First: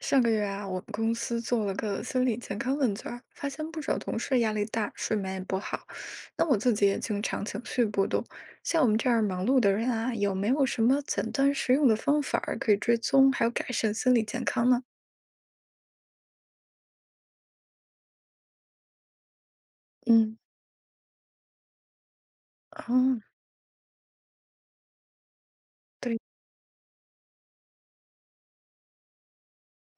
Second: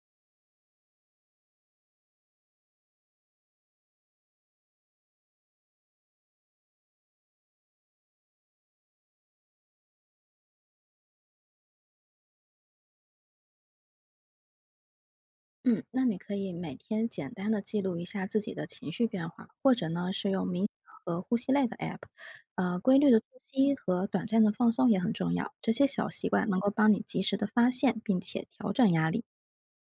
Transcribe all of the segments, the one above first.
上个月啊，我们公司做了个心理健康问卷儿，发现不少同事压力大，睡眠也不好。那我自己也经常情绪波动。像我们这样忙碌的人啊，有没有什么简单实用的方法儿可以追踪还有改善心理健康呢？嗯，那你可以每天简单的记录一下自己的情绪变化，或者呢是嗯，用冥想和呼吸类的 app，规律的哦，呼吸和短暂的放松也很重要。这些小对，习惯能够帮你及时的发现并且调整压力。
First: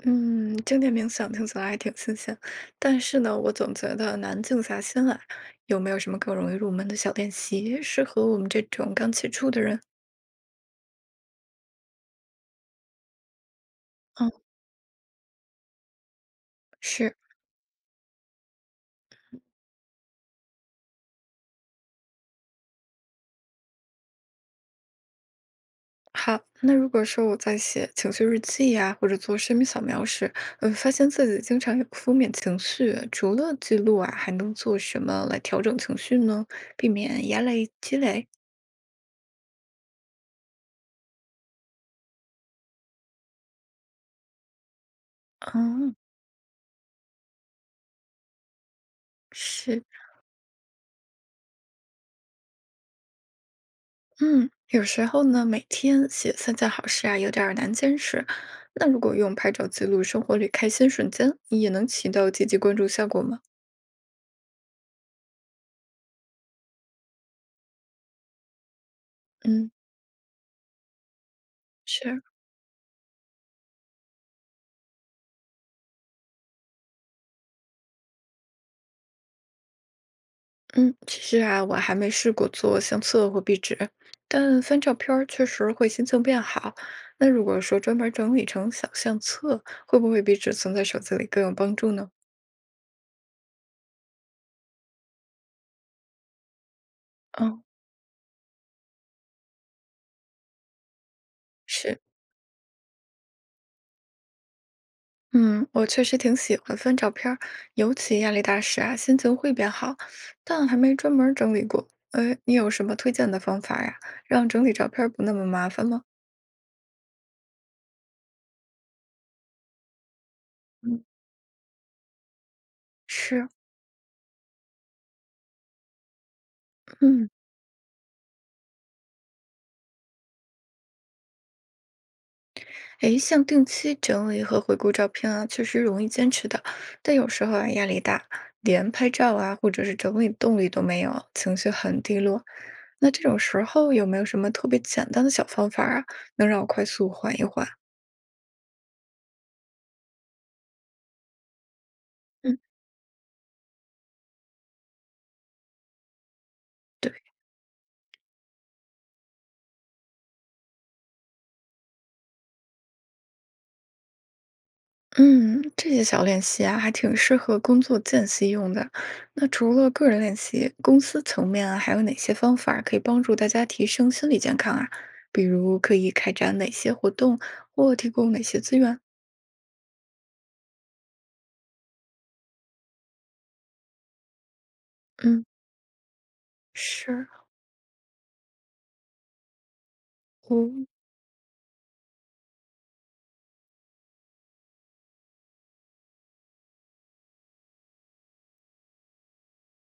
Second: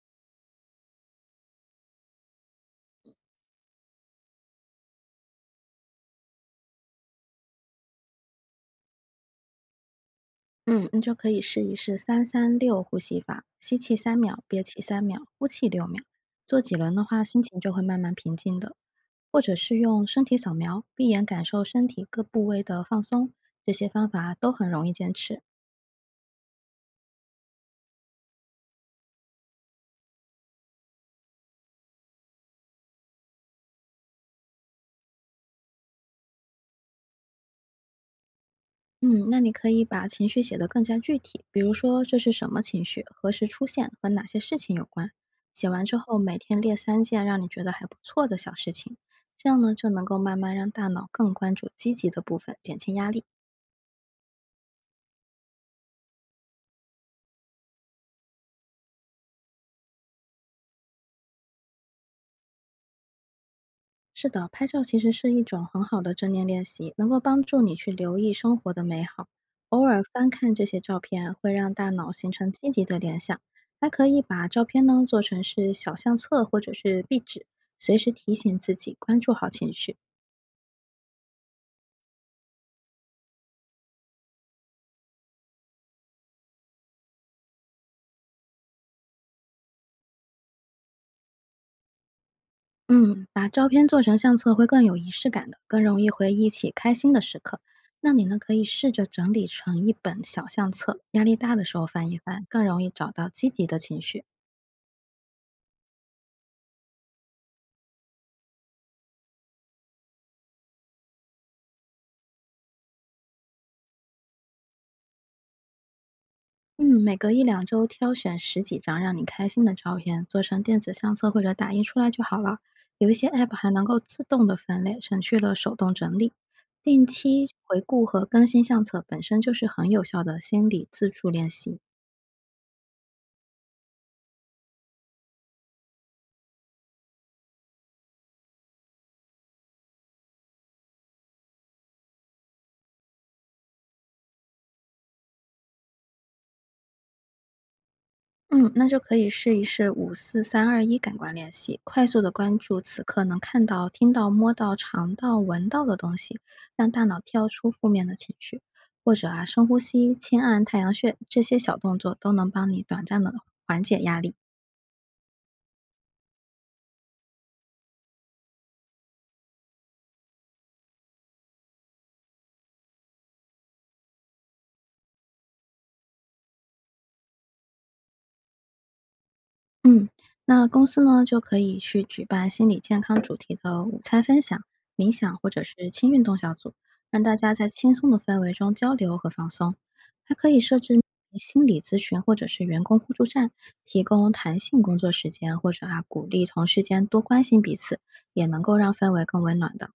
嗯，正念冥想听起来还挺新鲜，但是呢，我总觉得难静下心来。有没有什么更容易入门的小练习，适合我们这种刚起初的人？嗯，你就可以试一试336呼吸法，吸气三嗯，秒，憋气三秒，呼气6秒。做几轮的是。话，心情就会慢慢平静的。或者是用身体扫描，闭眼感受身体各部位的放松，这些方法都很容易坚持。好，那如果说我在写情绪日记呀、或者做生命扫描时，嗯，发现自己经常有负面情绪，除了记录啊，还能做什么来调整情绪呢？避免压力积累。嗯，那你可以把情绪写得更加具体，比如说这是什么情绪，何时出现，和哪些事情有关。写完嗯，之后，每天列三件让你觉得还不错的小事情，这样呢是，就能够慢慢让大脑更关注积极的部分，减轻压力。嗯，有时候呢，每天写三件好事啊，有点儿难坚持。那如果用拍照记录生活里开心瞬间，也能起到积极关注效果吗？是的，拍照其实是一种很好的正念练习，能够帮助你去留意生活的美好。嗯，偶尔翻看这些照片，会让大脑是。形成积极的联想，还可以把照片呢做成是小相册或者是壁纸，随时提醒自己关注好情绪。嗯，其实啊，我还没试过做相册或壁纸，但翻照片儿确实会心情变好。那如果说专门整理成小相册，会不会比只存在手机里更有帮助呢？嗯，把照片做成相册会更有仪式感的，更容易回忆起开心的时刻。嗯，那你呢，可以试着整理成一本小相册，压力大的时候是，翻一翻，更容易找到积极的情绪。嗯，我确实挺喜欢翻照片儿，尤其压力大时啊，心情会变好，但还没专门儿整理过。哎，你有什么推荐的方法呀，让整理照片儿不那么麻烦吗？嗯，每隔一两周挑选十几张让你开心的照片，做成电子嗯，相册或者打印出来就好了。有一些 是，App 还能够自动的分类，省去了手动整理。定嗯。期回顾和更新相册本身就是很有效的心理自助练习。诶，像定期整理和回顾照片啊，确实容易坚持的，但有时候啊压力大，连拍照啊或者是整理动力都没有，情绪很低落。那这种时候有没有什么特别简单的小方法啊，能让我快速缓一缓？嗯，那就可以试一试54321感官练习，快速的关嗯注此刻能看到、听到、摸到、尝到、闻到的东西，让大脑跳出负面的情绪，或者啊深呼吸、轻按太阳穴，这些小动作都能帮你短暂的缓解压力。嗯，这些小练习啊，还挺适合工作间隙用的。那除了个人练习，公司层面啊，还有哪些方法可以帮助大家提升心理健康啊？比如可以开展哪些活动，或提供哪些资源？嗯，那公司呢就可以去举办心理健康主题的午餐分享、冥想嗯。或者是轻运动小组，让是，大家在轻松的氛围中交流和放松。还可以设哦，置心理咨询或者是员工互助站，提供弹性工作时间，或者啊鼓励同事间多关心彼此，也能够让氛围更温暖的。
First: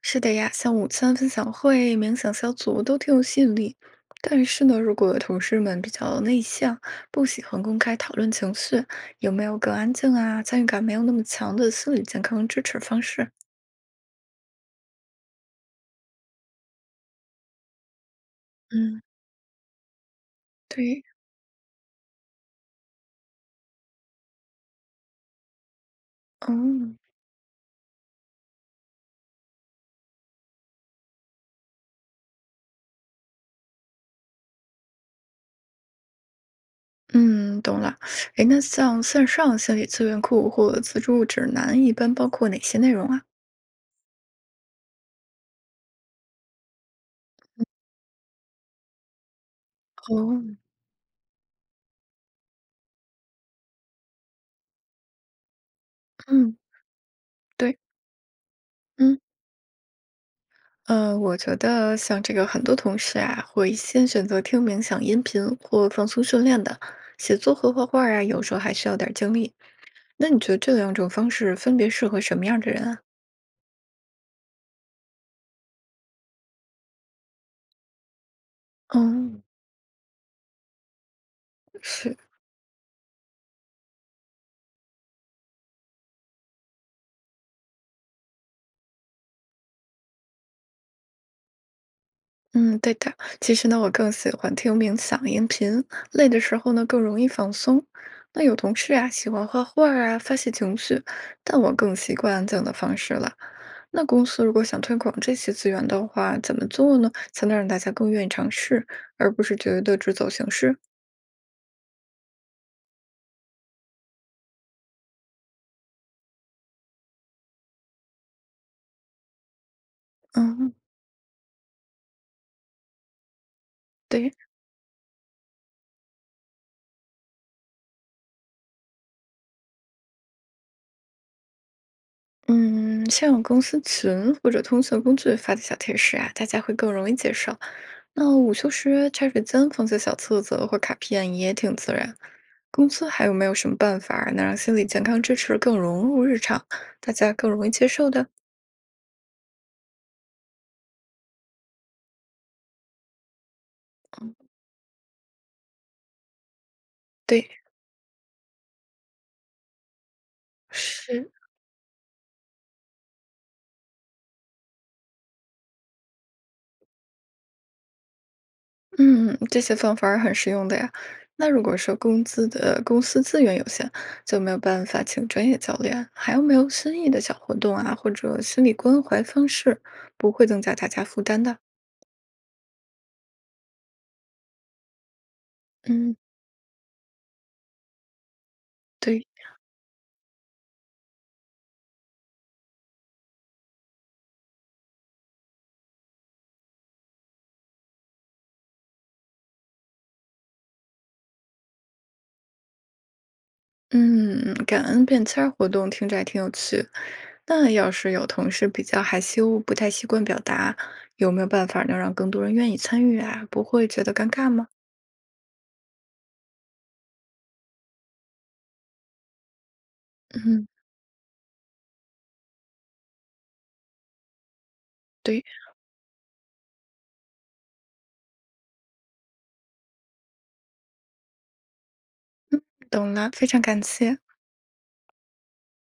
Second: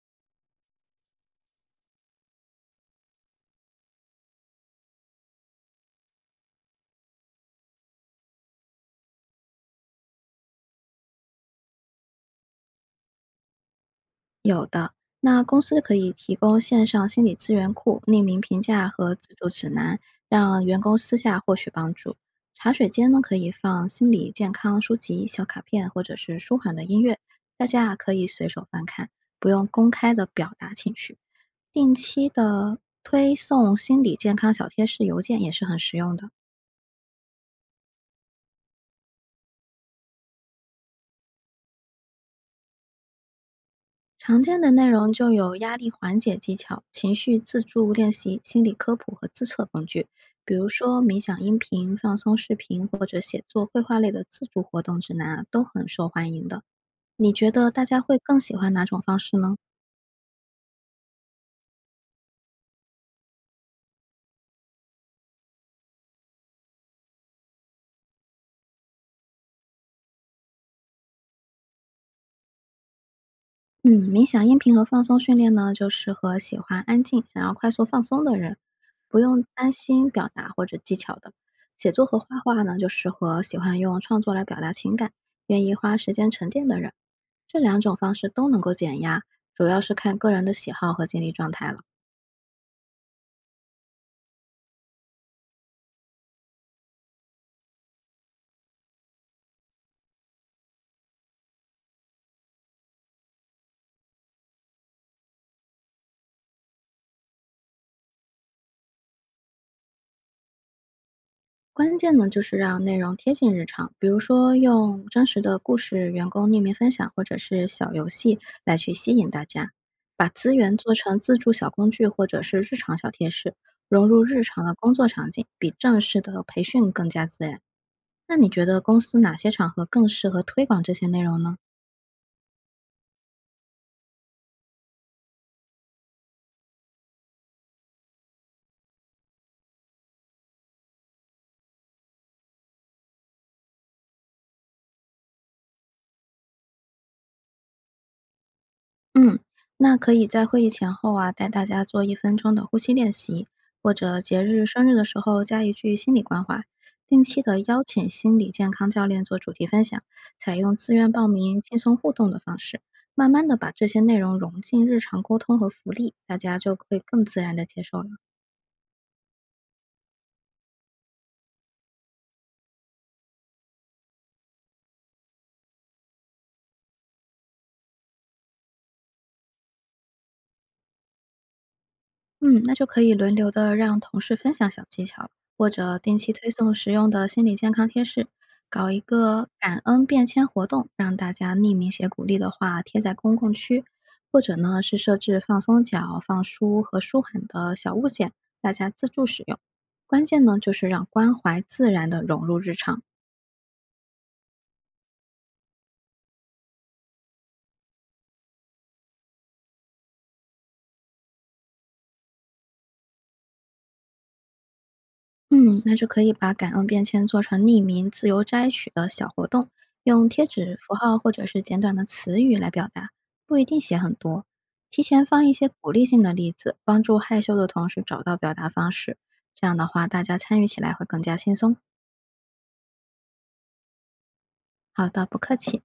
是的呀，像午餐分享会、冥想小组都挺有吸引力。但是呢，如果同事们比较内向，不喜欢公开讨论情绪，有没有更安静啊、参与感没有那么强的心理健康支持方式？有的，那公司可以提供线上心理资源库、匿名评价嗯，和自助指南，让员工对，私下获取帮助。茶水间呢，可以放心理健康书籍、小卡片或者是舒缓的嗯音乐，大家啊可以随手翻看，不用公开的表达情绪。定期的推送心理健康小贴士邮件也是很实用的。嗯，懂了。哎，那像线上心理资源库或自助指南，一般包括哪些内容啊？常见的内容就有压力缓解技巧、情绪自助练习、心理科普和自测工具，比哦，如说冥想音频、放松视频或者写作、绘画类的自助活动指南啊，都很受欢迎嗯，的。你觉得对，大家会更喜欢哪种方嗯。式呢？嗯，我觉得像这个很多同事啊，会先选择听冥想音频或放松训练的，写作和画画啊，有时候还需要点儿精力。那你觉得这两种方式分别适合什么样的人啊？嗯，冥想音频和放松训练呢，就适合喜欢安静、想要快速放松的人，不嗯，用担心表达或者技巧的。写作是。和画画呢，就适合喜欢用创作来表达情感、愿意花时间沉淀的人。这两种方式都能够减压，主要是看个人的喜好和精力状态了。嗯，对的。其实呢，我更喜欢听冥想音频，累的时候呢更容易放松。那有同事啊喜欢画画儿啊发泄情绪，但我更习惯安静的方式了。那公司如果想推广这些资源的话，怎么做呢？才能让大家更愿意尝试，而不是觉得只走形式？关键呢，就是让内容贴近日常，比如说用真实的故事、员工匿名分享或者是小游戏来去吸引大家，把资嗯，源做成自助小工具或者是日常小贴士，融入对。日常的工作场景，比正式的培训更加自然。那你觉得公司哪些场合更适合推广这些内容呢？嗯，像公司群或者通讯工具发的小贴士啊，大家会更容易接受。那午休时茶水间放些小册子或卡片也挺自然。公司还有没有什么办法儿能让心理健康支持更融入日常，大家更容易接受的？嗯，那可以在会议前后啊，带大家做1分钟的呼吸练习，或者节日、生日的时候加一句心理关怀。定期对，的邀请心理健康教练做主题分享，采用自愿报是名、轻松互动的方式，慢慢的把这些内容融进日常沟通和福利，大家就会更自然的接受了。嗯，这些方法儿很实用的呀。那如果说工资的公司资源有限，就没有办法请专业教练，还有没有新意的小活动啊，或者心理关怀方式，不会增加大家负担的？嗯，那就可以轮流的让同事分享小技巧，或者嗯，定期推送实用的心理健康贴士，搞一对，个感恩便签活动，让大家匿名写鼓励的话贴在公共区，或者呢是设置放松脚、放书和舒缓的小物件，大家自助使用。关键呢就是让关怀自然的融入日常。嗯，感恩便签儿活动听着还挺有趣。那要是有同事比较害羞，不太习惯表达，有没有办法能让更多人愿意参与啊？不会觉得尴尬吗？嗯，那就可以把感恩便签做成匿名、自由摘取的小活动，用贴嗯，纸、符号或者是简短的词语来表达，不一定写很多。提前放对。一些鼓励性的例子，帮助害羞的同事找到表达方式。这样的话，大家参与起来会更加轻松。懂了，非常感谢。好的，不客气。